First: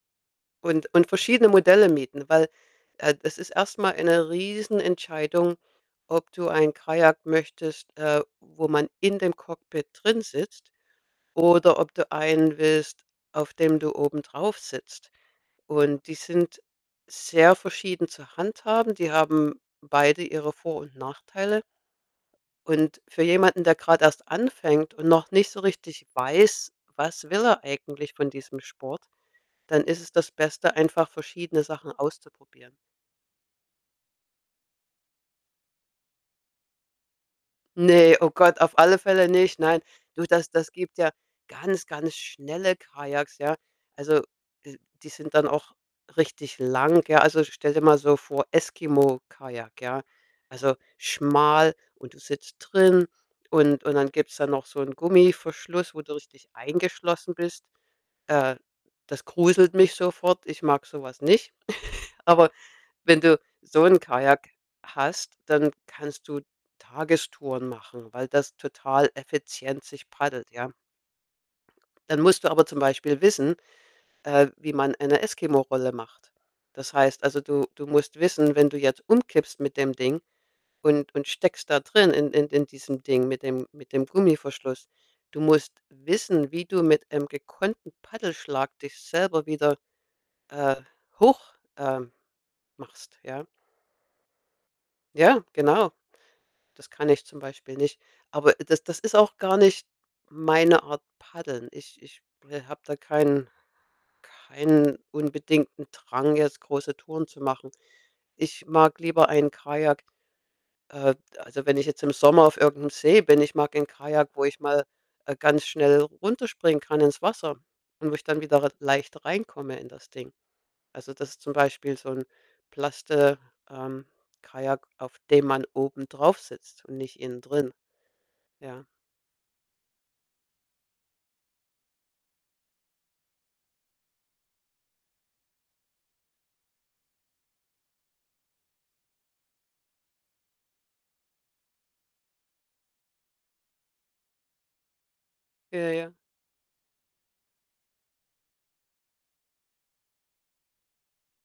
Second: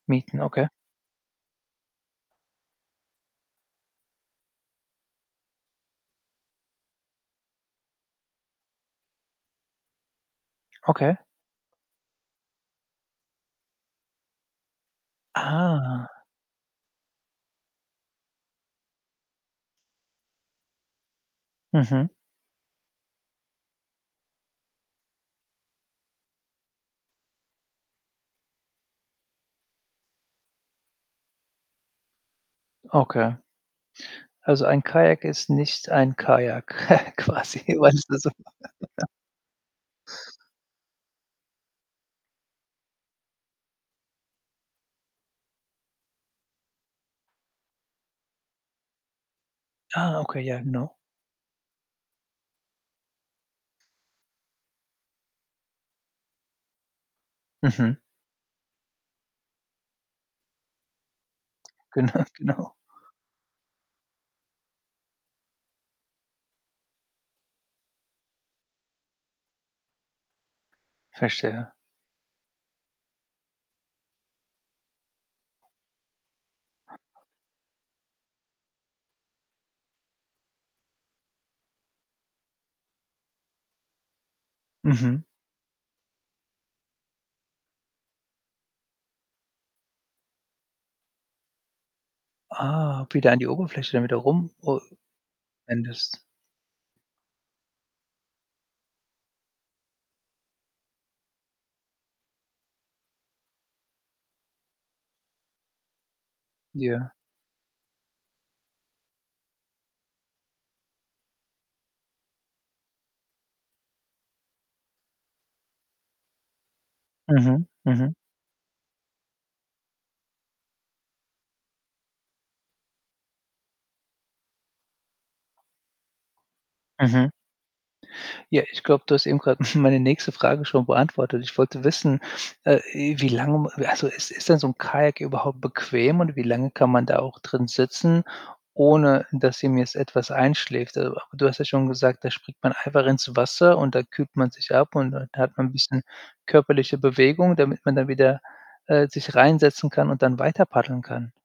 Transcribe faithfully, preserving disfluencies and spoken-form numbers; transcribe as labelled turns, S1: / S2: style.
S1: Mieten, okay.
S2: Und und verschiedene Modelle mieten. Weil, äh, das ist erst mal eine Riesenentscheidung, ob du ein Kajak möchtest, äh, wo man in dem Cockpit drinsitzt
S1: Okay.
S2: oder ob du einen willst, auf dem du obendrauf sitzt
S1: Ah.
S2: und die sind sehr verschieden zu handhaben. Die haben beide ihre Vor und Nachteile.
S1: Mhm.
S2: Und für jemanden, der grad erst anfängt und noch nicht so richtig weiß: Was will er eigentlich von diesem Sport, dann ist es das Beste, einfach verschiedene Sachen auszuprobieren.
S1: Okay. Also, ein Kajak ist nicht ein Kajak quasi, weißt du
S2: Ne, oh
S1: so?
S2: Gott, auf alle Fälle nicht, nein. Du, das das gibt ja ganz, ganz schnelle Kajaks, ja. Also, die die sind dann auch richtig lang, ja. Also, stell dir mal so vor, Eskimo-Kajak, ja.
S1: Ah, okay, ja,
S2: Also
S1: genau.
S2: schmal und du sitzt drin und und dann gibt's da noch so 'n Gummiverschluss, wo du richtig eingeschlossen bist.
S1: Mhm.
S2: Äh, das gruselt mich sofort. Ich mag so was nicht.
S1: Genau,
S2: Aber,
S1: genau.
S2: wenn du so 'n Kajak hast, dann kannst du Tagestouren machen, weil das total effizient sich paddelt, ja.
S1: Verstehe.
S2: Dann musst du aber zum Beispiel wissen, äh, wie man eine Eskimo-Rolle macht. Das heißt also, du du musst wissen, wenn du jetzt umkippst mit dem Ding und und steckst da drin in in in diesem Ding mit dem mit dem Gummiverschluss,
S1: Mhm.
S2: du musst wissen, wie du mit einem gekonnten Paddelschlag dich selber wieder, äh, hoch ähm,
S1: Ah,
S2: machst,
S1: wieder an
S2: ja?
S1: die Oberfläche, damit er rum, o
S2: Ja, genau.
S1: endest
S2: Das kann ich zum Beispiel nicht. Aber das das ist auch gar nicht meine Art Paddeln. Ich ich habe da keinen keinen unbedingten Drang, jetzt große
S1: Ja.
S2: Touren zu machen. Ich mag lieber ein Kajak äh, also, wenn ich jetzt im Sommer auf irgend 'nem See bin, ich mag ein Kajak, wo ich mal, äh, ganz schnell runterspringen kann, ins Wasser,
S1: Mhm.
S2: und
S1: Mhm.
S2: wo ich dann wieder r leicht reinkomme in das Ding. Also, das ist zum Beispiel so 'n plaste ähm, Kajak, auf dem man oben drauf sitzt und nicht
S1: Mhm.
S2: innen drin,
S1: Ja, ich
S2: ja?
S1: glaube, du hast eben grade meine nächste Frage schon beantwortet. Ich wollte wissen, äh, i wie lange m also ist ist denn so 'n Kajak überhaupt bequem und wie lange kann man da auch drin sitzen, ohne, dass ihm jetzt etwas einschläft? So, du hast ja schon gesagt, da springt man einfach ins Wasser und da kühlt man sich ab und dann hat man 'n
S2: Ja,
S1: bisschen
S2: ja.
S1: körperliche Bewegung, damit man dann wieder, äh, sich rein setzen kann und dann weiter paddeln kann.